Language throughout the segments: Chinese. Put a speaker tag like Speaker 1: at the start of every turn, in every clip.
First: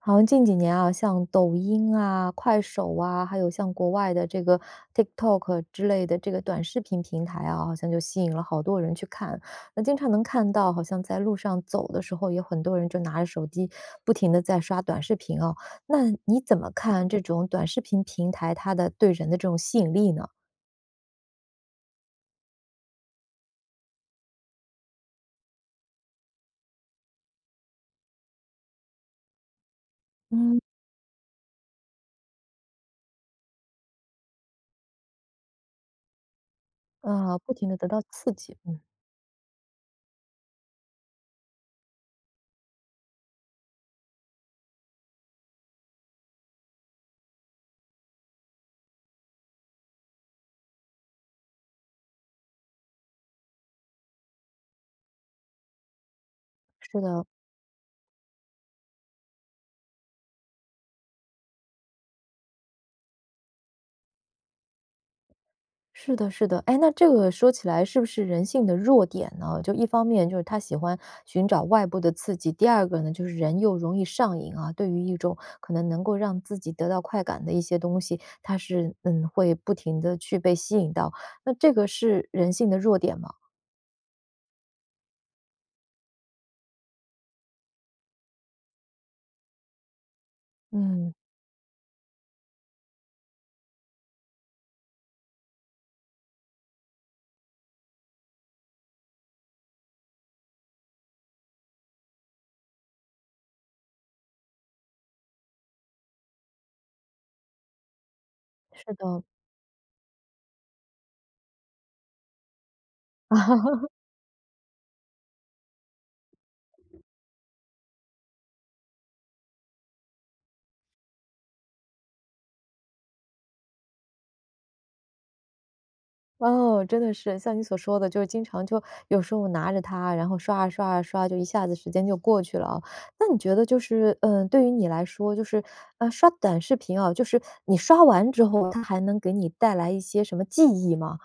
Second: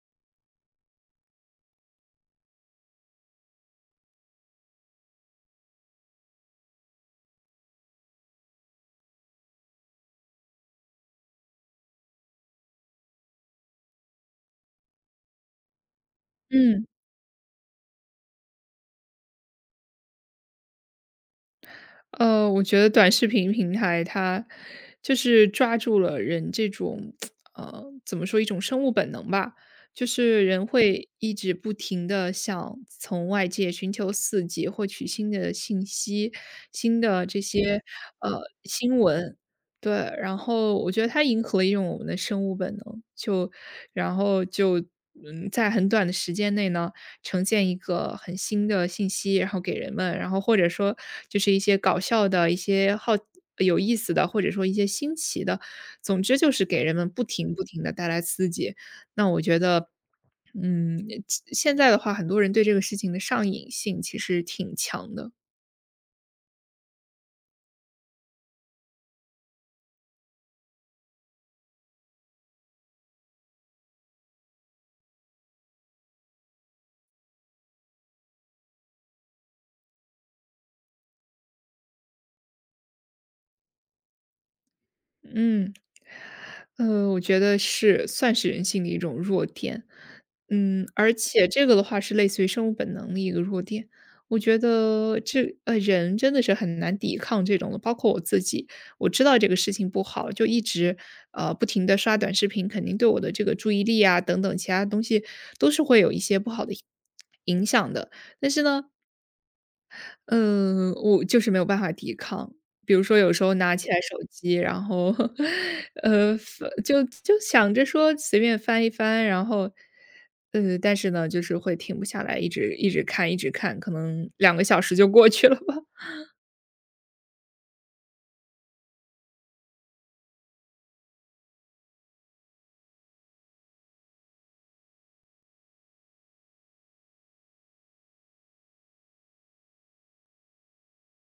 Speaker 1: 好像近几年啊，像抖音啊、快手啊，还有像国外的这个 TikTok 之类的这个短视频平台啊，好像就吸引了好多人去看。那经常能看到，好像在路上走的时候，有很多人就拿着手机不停的在刷短视频哦。那你怎么
Speaker 2: 嗯，
Speaker 1: 看这种短视频平台它的对人的这种吸引力呢？
Speaker 2: 我觉得短视频平台它就是抓住了人这种，怎么说一种生物本能吧，就是
Speaker 1: 嗯。
Speaker 2: 人会一直不停的想从外界寻求刺激，获取新的信息、新的
Speaker 1: 啊，
Speaker 2: 这
Speaker 1: 不停的
Speaker 2: 些
Speaker 1: 得到刺激，嗯。
Speaker 2: 新闻，对。然后我觉得它迎合了一种我们的生物本能，就然后就嗯，在很短的时间内呢，呈现一个很新的信息，然后给人们，然后或者说就是一些搞笑的、一些好有意思的，或者说一些新奇的，总之就是给人们不停不停的带来刺激。那我觉得，嗯，现在的话，很多人对这个事情的上瘾性其实挺强的。
Speaker 1: 是的，是的，哎，那这个说起来是不是人性的弱点呢？就一方面就是他喜欢寻找外部的刺激，第二个呢，就是人又容易上瘾啊，对于一种可能能够让自己得到快感的一些东西，他是会不停的去被吸引到，那这个是人性的弱点吗？
Speaker 2: 嗯，我觉得是算是人性的一种弱点，而
Speaker 1: 嗯，
Speaker 2: 且这个的话是类似于生物本能的一个弱点。我觉得人真的是很难抵抗这种的，包括我自己。我知道这个事情不好，就一直不停的刷短视频，肯定对我的这个注意力啊等等其他东西都是会有一些不好的影响的。
Speaker 1: 是的，
Speaker 2: 嗯，我就是没有办法抵抗。比如说有时候
Speaker 1: 啊。
Speaker 2: 拿起来手机，然后，就想着说随便翻一翻，然后，但是呢，就是会停不下来，一直一直看，一直看，可能2个小时就过去了吧。
Speaker 1: 哦，真的是像你所说的，就是经常就有时候拿着它，然后刷啊刷啊刷，就一下子时间就过去了啊。那你觉得就是，嗯，对于你来说，就是，刷短视频啊，就是你刷完之后，它还能给你带来一些什么记忆吗？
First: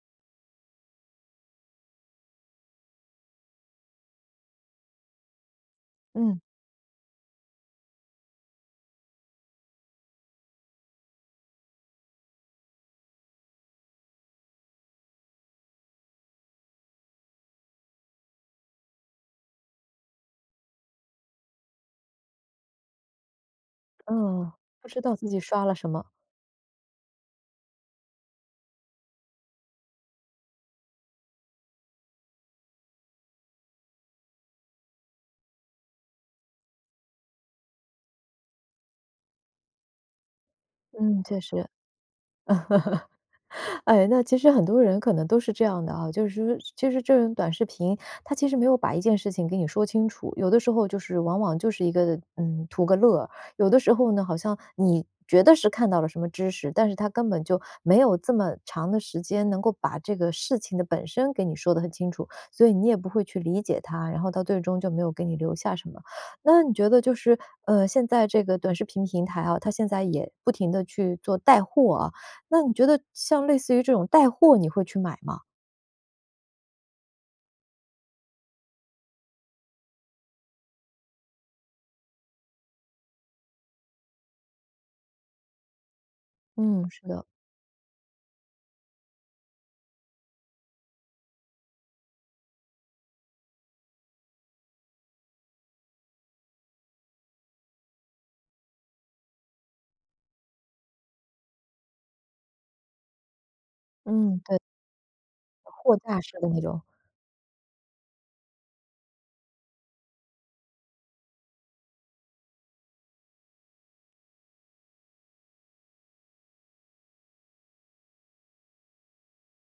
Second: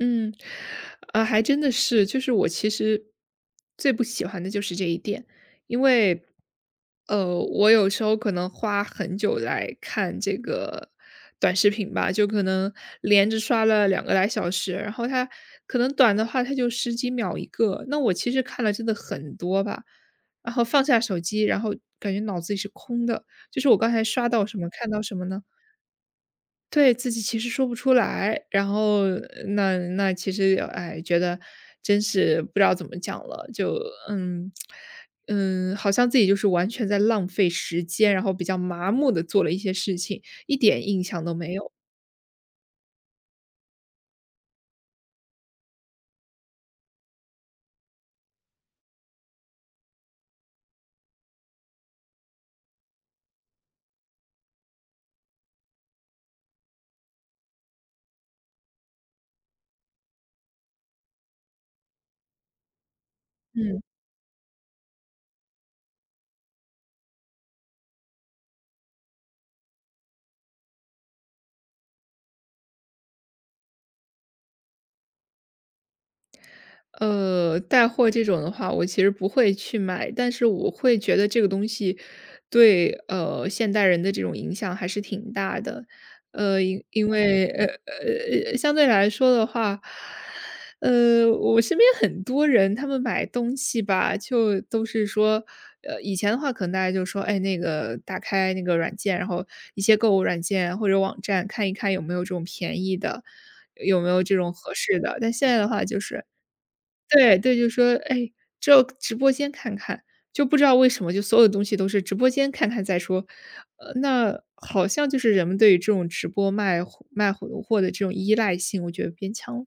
Speaker 2: 嗯，啊，还真的是，就是我其实最不喜欢的就是这一点。因为
Speaker 1: 嗯，
Speaker 2: 我有时候可能花很久来看这个短视频吧，就可能连着刷了2个来小时，然后它可能短的话，它就十几秒一个，那我其实看了真的很多吧，然后放下手机，然后感觉脑子里是空的，就是我刚才刷到
Speaker 1: 嗯，
Speaker 2: 什么，
Speaker 1: 不
Speaker 2: 看到
Speaker 1: 知
Speaker 2: 什
Speaker 1: 道
Speaker 2: 么
Speaker 1: 自
Speaker 2: 呢？
Speaker 1: 己刷了什么。
Speaker 2: 对，自己其实说不出来。然后那其实，哎，觉得真是不知道怎么讲了，就嗯好像自己就是完全在浪费时间，然后比较麻木的做了一些事情，一点印象
Speaker 1: 嗯，
Speaker 2: 都
Speaker 1: 确
Speaker 2: 没
Speaker 1: 实。
Speaker 2: 有。
Speaker 1: 哎，那其实很多人可能都是这样的啊，就是说其实这种短视频，它其实没有把一件事情给你说清楚，有的时候就是往往就是一个图个乐儿，有的时候呢，好像你觉得是看到了什么知识，但是它根本就没有这么长的时间能够把这个事情的本身给你说得很清楚，所以你也不会去理解
Speaker 2: 嗯。
Speaker 1: 它，然后到最终就没有给你留下什么。那你觉得就是现在这个短视频平台啊，它现在也不停的去做带货啊，那你觉得像类似于这种带货你会去买吗？
Speaker 2: 带货这种的话，我其实不会去买，但是我会觉得这个东西对现代人的这种影响还是挺大的。呃，因
Speaker 1: 嗯，是
Speaker 2: 因
Speaker 1: 的，
Speaker 2: 为呃呃呃相对来说的话，我身边很多人他们买东西吧，就都是说，以前的话可能大家就说，哎，那个打开那个软件，然后一些购物软件或者网站看一看有没有这种便宜的，有没有这
Speaker 1: 嗯，
Speaker 2: 种
Speaker 1: 对，
Speaker 2: 合适的。但现在的话
Speaker 1: 货
Speaker 2: 就
Speaker 1: 架
Speaker 2: 是，
Speaker 1: 式的那种。
Speaker 2: 对对，就说，哎，这直播间看看，就不知道为什么，就所有东西都是直播间看看再说。那好像就是人们对于这种直播卖货的这种依赖性，我觉得变强了。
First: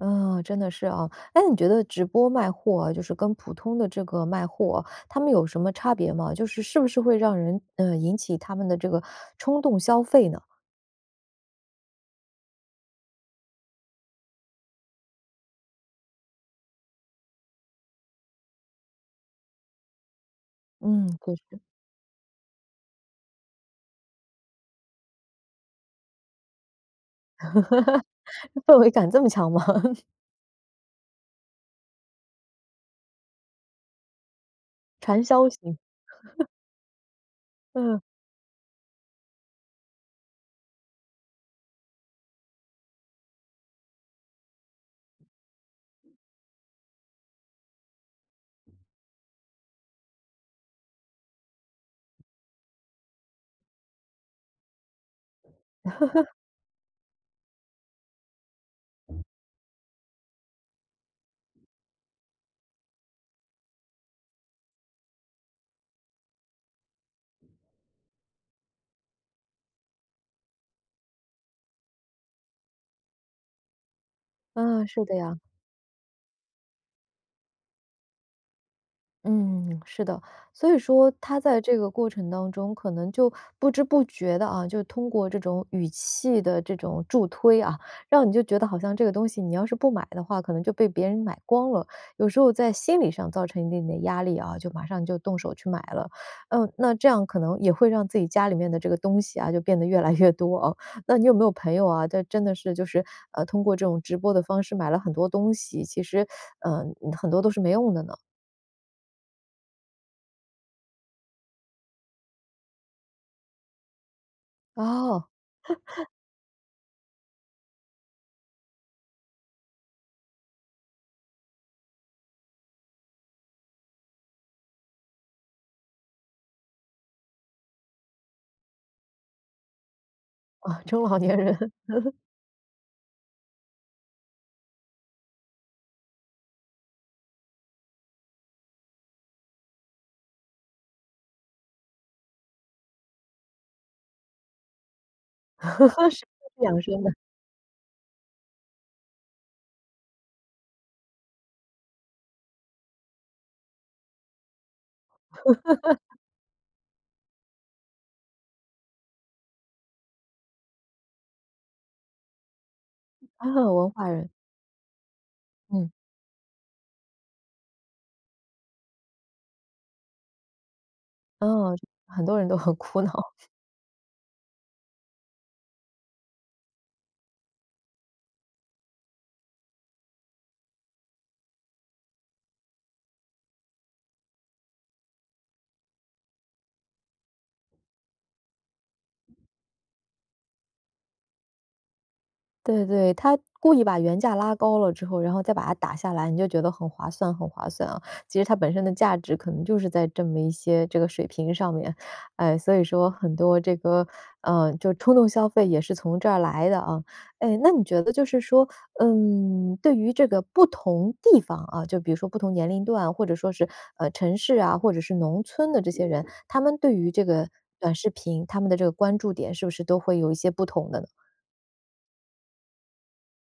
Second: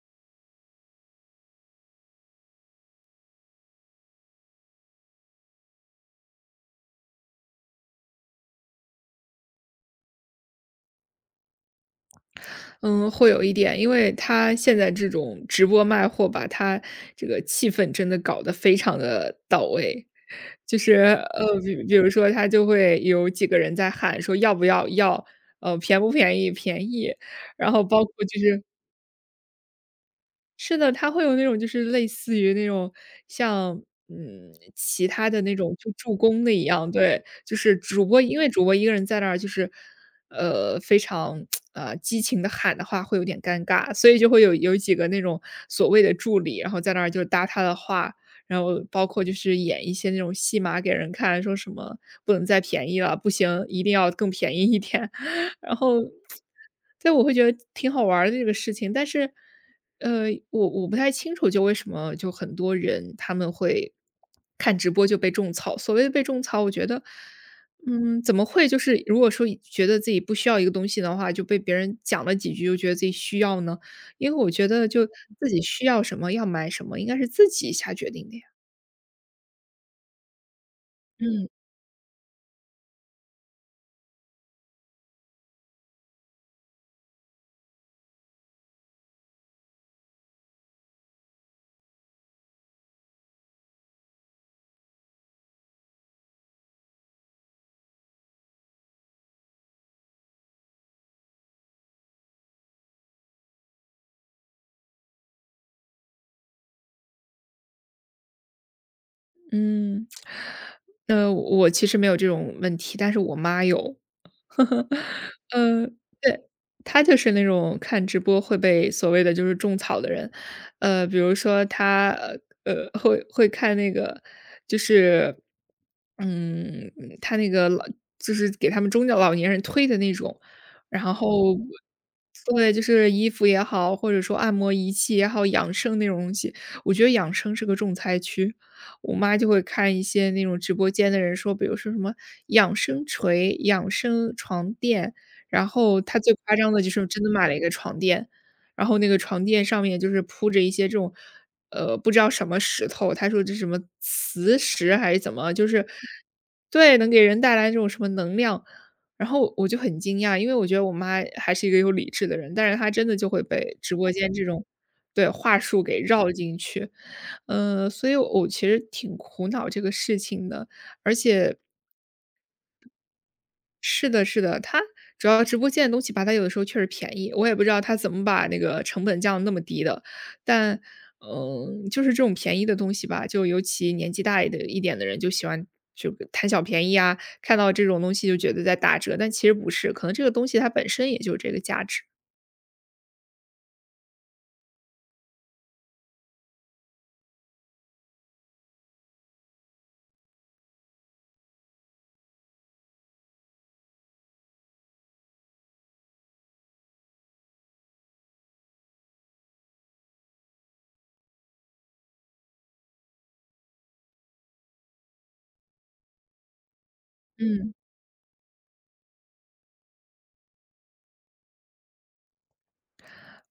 Speaker 1: 嗯，真的是啊。哎，你觉得直播卖货啊就是跟普通的这个卖货啊，他们有什么差别吗？就是是不是会让人引起他们的这个冲动消费呢？
Speaker 2: 嗯，会有一点，因为他现在这种直播卖货吧，他这个气氛真的搞得非常的到位。就是，
Speaker 1: 嗯，就是
Speaker 2: 比如说他就会有几个人在喊说要不要，便不便宜，便宜，然后包括就是
Speaker 1: 氛围感这么强吗？
Speaker 2: 是的，他会有那种就是类似于那种像，其
Speaker 1: 传
Speaker 2: 他的
Speaker 1: 销
Speaker 2: 那种
Speaker 1: 型。
Speaker 2: 就助攻的一样。对，就是
Speaker 1: 嗯，
Speaker 2: 主播因为主播一个人在那儿就是，非常，激情的喊的话会有点尴尬，所以就会有几个那种所谓的助理，然后在那儿就搭他的话，然后包括就是演一些那种戏码给人看，说什么不能再便宜了，不行，一定要更便宜一点，然后，对，我会觉得挺好玩儿的这个事情，但是呃，我不太清楚，就为什么就很多人他们会看直播就被种草。所谓的被种草，我觉得，怎么会就是如果说觉得自己不需要一个东西的话，就被别人讲了几句，就觉得自己需要呢？因为我觉
Speaker 1: 嗯，
Speaker 2: 得
Speaker 1: 是
Speaker 2: 就
Speaker 1: 的呀。
Speaker 2: 自己需要什么，要买什么，应该是自己下决定的呀。
Speaker 1: 嗯，是的，所以说他
Speaker 2: 嗯。
Speaker 1: 在这个过程当中，可能就不知不觉的啊，就通过这种语气的这种助推啊，让你就觉得好像这个东西你要是不买的话，可能就被别人买光了。有时候在心理上造成一定的压力啊，就马上就动手去买了。嗯，那这样可能也会让自己家里面的这个东西啊，就变得越来越多啊。那你有没有朋友啊，这真的是就是通过这种直播的方式买了很多东西，其实很多都是没用的呢？
Speaker 2: 嗯，我其实没有这种问题，但是我妈有。
Speaker 1: 哦。
Speaker 2: 呃，对，她就是那种看直播会被所谓的就是种草的人。比如说她，会看那个就是，嗯，她那个就是给他们中老年人推的那种。
Speaker 1: 啊，
Speaker 2: 然
Speaker 1: 中老年
Speaker 2: 后
Speaker 1: 人
Speaker 2: 对，就是衣服也好，或者说按摩仪器也好，养生那种东西，我觉得养生是个重灾区。我妈就会看一些那种直播间的人说，比如说什么养生锤、养生床垫，然后 她
Speaker 1: 谁
Speaker 2: 最夸
Speaker 1: 是
Speaker 2: 张的
Speaker 1: 养
Speaker 2: 就
Speaker 1: 生
Speaker 2: 是
Speaker 1: 的，
Speaker 2: 真的买了一个床垫，然后那个床垫上面就是铺着一些这种，不知道什么石头，她说这是什么磁石还是怎么，就是对，能给人带来这种什么能量。然后我就很惊讶，因为我觉得我妈还是一个有理智的人，但是她真的就会
Speaker 1: 啊，
Speaker 2: 被
Speaker 1: 文
Speaker 2: 直
Speaker 1: 化
Speaker 2: 播
Speaker 1: 人，
Speaker 2: 间这种对，话术
Speaker 1: 嗯，
Speaker 2: 给绕进去。所以我其实挺苦恼这个事情的，而
Speaker 1: 啊，
Speaker 2: 且
Speaker 1: 很多人都很苦恼。
Speaker 2: 是的，是的，它主要直播间的东西吧，它有的时候确实便宜，我也不知道它怎么把那个成本降得那么低的。但，就是这种便宜的东西吧，就尤其年纪大一的一点的人就喜欢就贪小便宜啊，看到这种东西就觉得在打折，但其实不是，可能这个东西它本身也就这个价值。
Speaker 1: 对对，他故意把原价拉高了之后，然后再把它打下来，你就觉得很划算，很划算啊。其实它本身的价值可能就是在这么一些这个水平上面，哎，所以说很多这个，就冲动消费也是从这儿来的啊。哎，那你觉得就是说，嗯，对于这个不同地方啊，就比如说不同年龄段，或者说是城市啊，或者是农村的这些人，他们对于这个
Speaker 2: 嗯。
Speaker 1: 短视频，他们的这个关注点是不是都会有一些不同的呢？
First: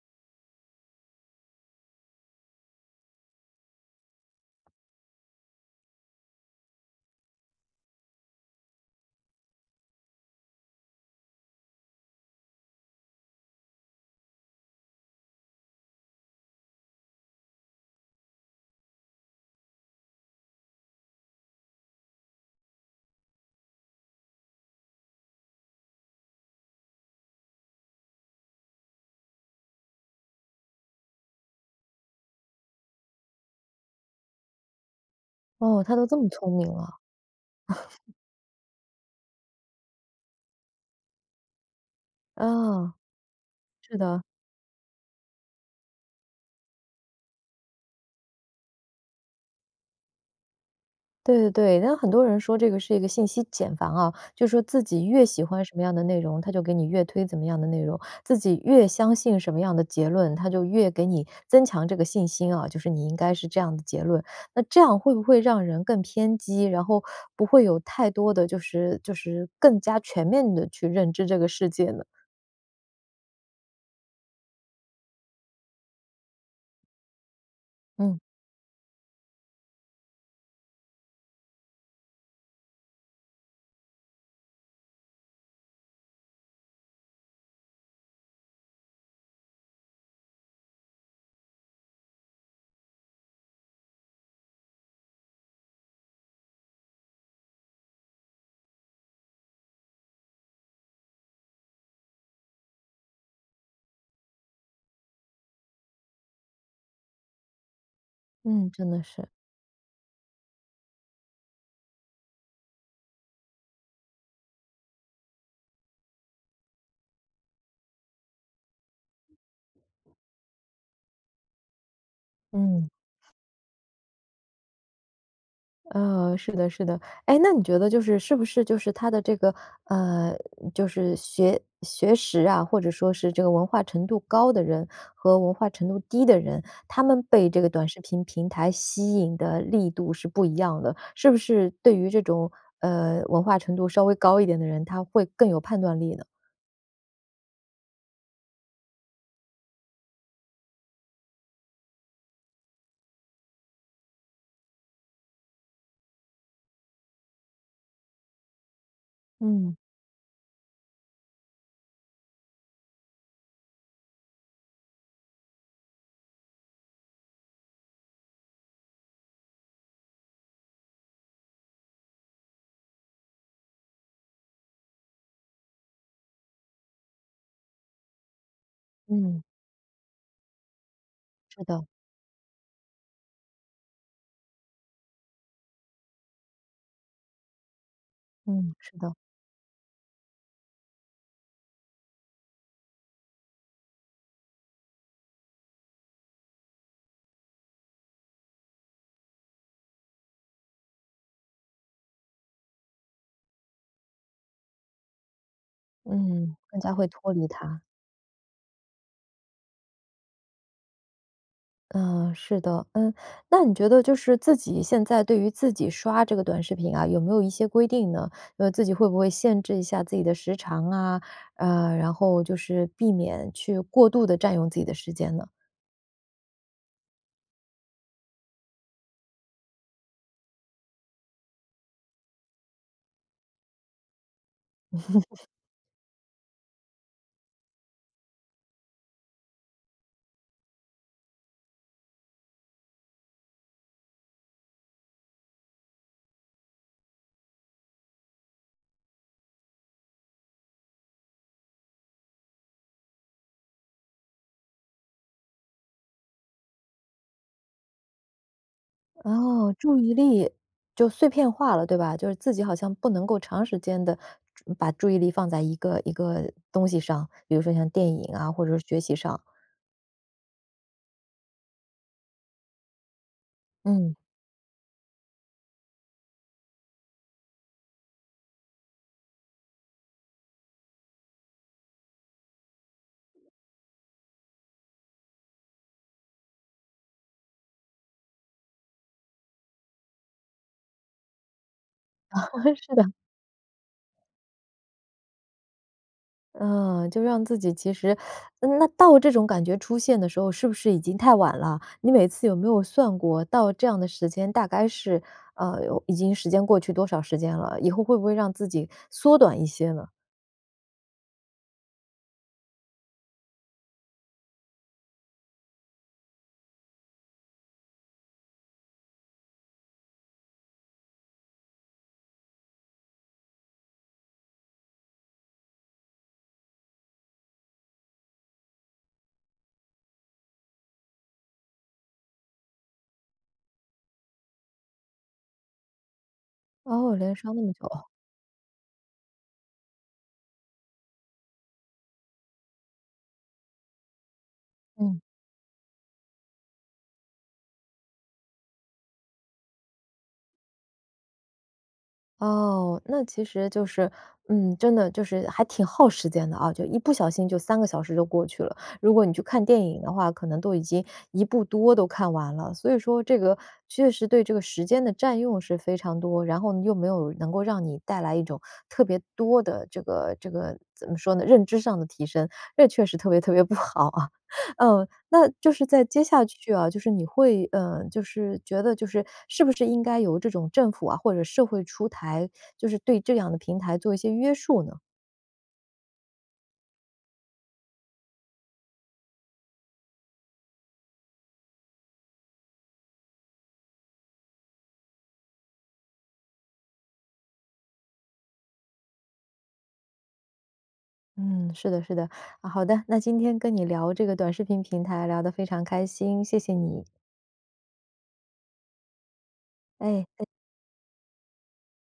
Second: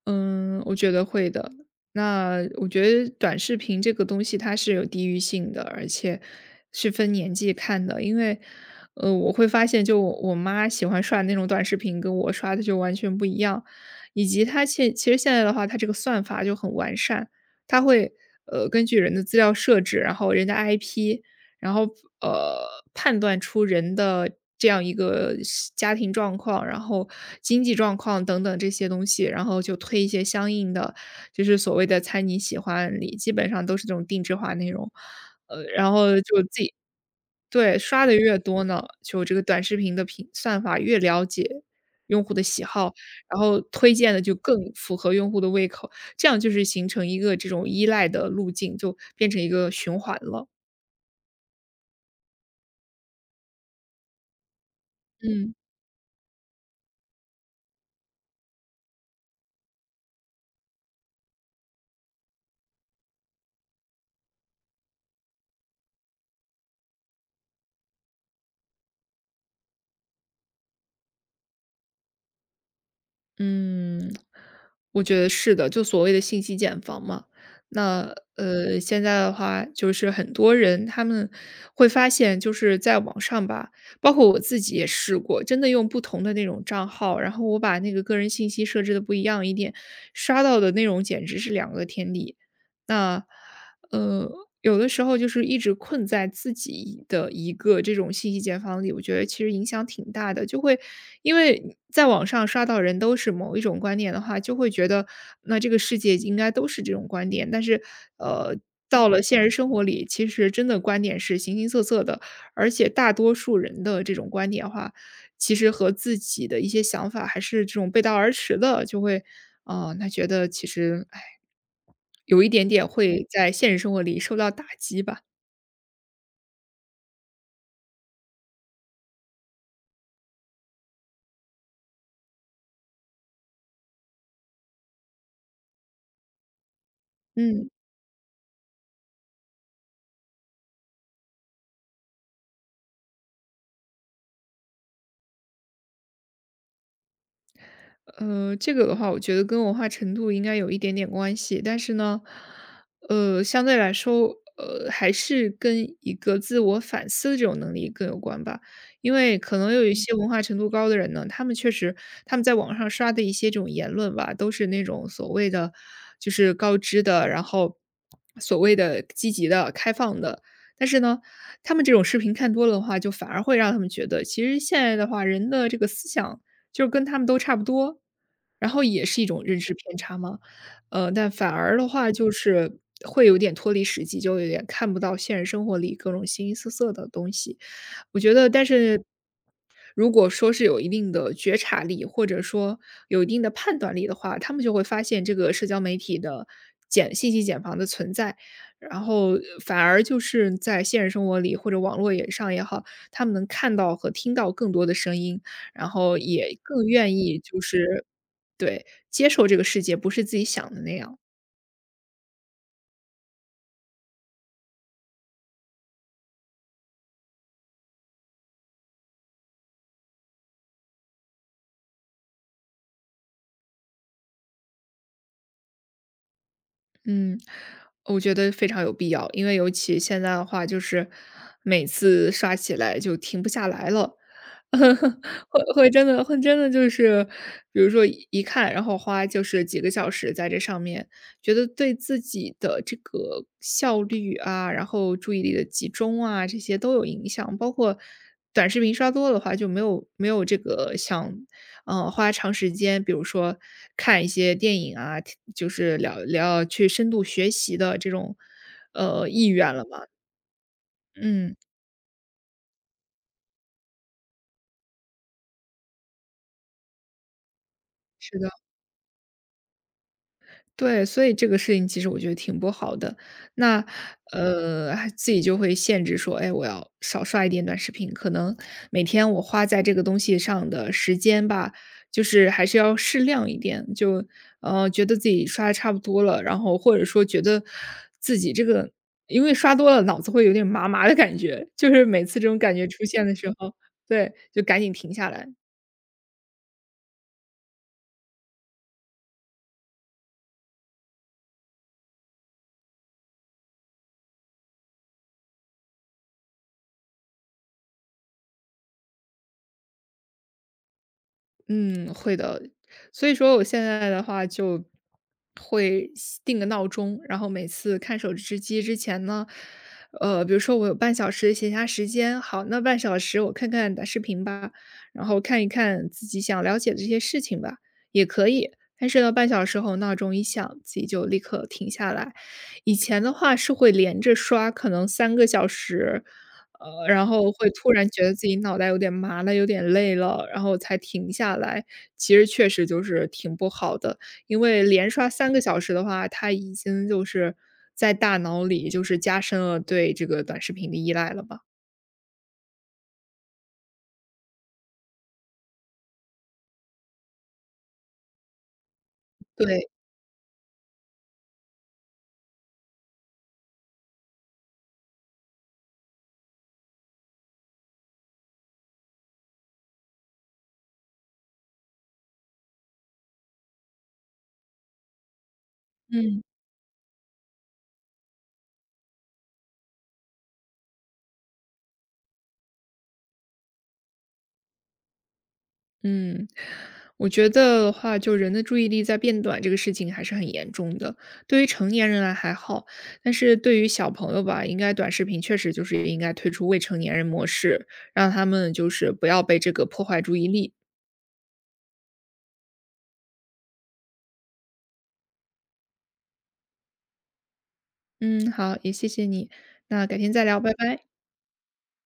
Speaker 2: 嗯，我觉得会的。那我觉得短视频这个东西它是有地域性的，而且是分年纪看的。因为，我会发现，就我妈喜欢刷那种短视频，跟我刷的就完全不一样。以及它其实现在的话，它这个算法就很完善，它会根据人的资料设置，然后人家 IP，然后呃，判断出人的这样一个是家庭状况，然后经济状况等等这些东西，然后就推一些相应的，就是所谓的“猜你喜欢”里，基本上都是这种定制化内容。
Speaker 1: 哦，
Speaker 2: 然
Speaker 1: 他都
Speaker 2: 后
Speaker 1: 这么
Speaker 2: 就
Speaker 1: 聪
Speaker 2: 自
Speaker 1: 明
Speaker 2: 己
Speaker 1: 了，
Speaker 2: 对，刷的越多呢，就这个短视频的算法越了解用户的喜好，
Speaker 1: 啊，
Speaker 2: 然后推
Speaker 1: 是
Speaker 2: 荐的
Speaker 1: 的，
Speaker 2: 就更符合用户的胃口，这样就是形成一个这种依赖的路径，就变成一个循环了。
Speaker 1: 对对对。那很多人说这个是一个信息茧房啊，就说自己越喜
Speaker 2: 嗯。
Speaker 1: 欢什么样的内容，他就给你越推怎么样的内容；自己越相信什么样的结论，他就越给你增强这个信心啊，就是你应该是这样的结论。那这样会不会让人更偏激，然后不会有太多的就是更加全面的去认知这个世界呢？
Speaker 2: 嗯，我觉得是的，就所谓的信息茧房嘛。那
Speaker 1: 嗯，
Speaker 2: 现在的话，就是很多人他们会发现，就是在网上吧，包括我自己也试过，真的用不同的那种账号，然后我把那个个人信息设置的不一样一点，刷到的内容简直是两个天地。那呃，有的时候就是一直困在自己的一个这种信息茧房里，我觉得其实影响挺大的。就会因为在网上刷到人都是某一种观点的话，就会觉得那这个世界应该都是这种观点。但是，呃，
Speaker 1: 嗯，真的
Speaker 2: 到了
Speaker 1: 是，
Speaker 2: 现实生活里，其实真的观点是形形色色的，而且大多数人的这种观点的话，其实和自己的一些想法还是这种背道而驰的，就会，那觉得其实，哎，有一点点
Speaker 1: 嗯。
Speaker 2: 会在现实生活里受到打击吧，
Speaker 1: 是的，是的。哎，那你觉得就是是不是就是他的这个呃，就是学识啊，或者说是这个文化程度高的人和文化程度低的人，他们被这
Speaker 2: 嗯。
Speaker 1: 个短视频平台吸引的力度是不一样的。是不是对于这种文化程度稍微高一点的人，他会更有判断力呢？
Speaker 2: 这个的话，我觉得跟文化程度应该有一点点关系，但是呢，相对来说，还是跟一个自我反思的这种能力更有关吧。因为可能
Speaker 1: 嗯，
Speaker 2: 有一些文化程度高的人呢，他们确实他们在网上刷的一些这种言论吧，都是那种所谓的就是高知的，然后所谓的积极的、开放的。但是呢，他们这种视频看多了的话，就反而会让他们觉得，其实现在的话，人的这个思想就是跟他们都差不多，然后也是一
Speaker 1: 嗯，
Speaker 2: 种认知偏差嘛。但反
Speaker 1: 是
Speaker 2: 而
Speaker 1: 的，
Speaker 2: 的话就是会有点脱离实际，就有点看不到现实生活里各种形形色色的东西。我觉得但
Speaker 1: 嗯，是
Speaker 2: 是
Speaker 1: 的，
Speaker 2: 如果说是有一定的觉察力，或者说有一定的判断力的话，他们就会发现这个社交媒体的信息茧房的存在，然后反而就是在现实生活里或者网络也上也好，他们能看到和听到更多的声音，然后
Speaker 1: 嗯，
Speaker 2: 也
Speaker 1: 更
Speaker 2: 更
Speaker 1: 加会
Speaker 2: 愿
Speaker 1: 脱
Speaker 2: 意
Speaker 1: 离
Speaker 2: 就
Speaker 1: 他。
Speaker 2: 是对，接受这个世界不是自己想的那样。
Speaker 1: 嗯，是的，嗯，那你觉得就是自己现在对于自己刷这个短视频啊，有没有一些规定呢？自己会不会限制一下自己的时长啊？然后就是避免去过度的占用自己的时间呢？
Speaker 2: 嗯，我觉得非常有必要，因为尤其现在的话，就是每次刷起来就停不下来了。会会真的会真的就是，比如说一看，然后花就是几个小时在这上面，觉得对自己的这个效率啊，然后注意力的集中啊，这些都有影响。包括短视频刷多了的话，就没有这个想，嗯，花长时间，比如说看一些电影啊，就是聊聊去深度学习的这种，意愿
Speaker 1: 哦，
Speaker 2: 了
Speaker 1: 注
Speaker 2: 嘛。
Speaker 1: 意力就碎片
Speaker 2: 嗯，
Speaker 1: 化了，对吧？就是自己好像不能够长时间的把注意力放在一个一个东西上，比如说像电影
Speaker 2: 是的。
Speaker 1: 啊，或者是学习上。
Speaker 2: 对，所以这个事情其实我觉得挺不好的。那
Speaker 1: 嗯，
Speaker 2: 还自己就会限制说，哎，我要少刷一点短视频，可能每天我花在这个东西上的时间吧，就是还是要适量一点。就觉得自己刷的差不多了，然后或者说觉得自己这个因为刷多了，脑子会有点麻麻的感觉，就是每次这种感 觉
Speaker 1: 是
Speaker 2: 出
Speaker 1: 的。
Speaker 2: 现的时候，对，就赶紧停下来。
Speaker 1: 嗯，就让自己其实那到这种感觉出现的时候，是不是已经太晚了？你每次有没有算过，到这样的时间大概是，有已经时间过去多少时间了？以后会不会让自己缩短一些呢？
Speaker 2: 嗯，会的。所以说我现在的话就会西定个闹钟，然后每次看手机之前呢，比如说我有半小时的闲暇时间，好，那半小时我看看短视频吧，然后看一看自己想了解的这些事情吧，也可以。但是呢，半小时后闹钟一响，自己就立刻停下来。以前的话是会连着刷，可能三个小时，
Speaker 1: 哦，
Speaker 2: 然
Speaker 1: 连
Speaker 2: 后
Speaker 1: 伤那
Speaker 2: 会
Speaker 1: 么久，
Speaker 2: 突然觉得自己脑袋有点麻了，有点累了，然后才停下来。其实确实就是挺不好的，因为连
Speaker 1: 嗯。
Speaker 2: 刷三个小时的话，它已经就是在大脑里就是加深了对这个短视频的依赖了吧。
Speaker 1: 哦，那其实就是，嗯，真的就是还挺耗时间的啊，就一不小心就三个小时就过去了。如果你去看电
Speaker 2: 对，
Speaker 1: 影的话，可能都已经一部多都看完了，所以说这个确实对这个时间的占用是非常多，然后呢又没有能够让你带来一种特别多的这个怎么说呢，认知上的提升，这确实特别特别不好啊。嗯，那就是在接
Speaker 2: 嗯。
Speaker 1: 下去啊，就是你会，嗯，就是觉得就是是不是应该由这种政府啊，或者社会出台，就是对这样的平台做一些约束呢？
Speaker 2: 嗯，我觉得的话，就人的注意力在变短这个事情还是很严重的。对于成年人来还好，但是对于小朋友吧，应该短视频确实就是应该推出未成年人模式，让他们就是不要被这个破坏注意力。
Speaker 1: 嗯，是的，是的。啊，好的，那今天跟你聊这个短视频平台聊得非常开心，谢谢你。
Speaker 2: 嗯，好，也谢谢你，那改天再
Speaker 1: 哎。
Speaker 2: 聊，拜拜。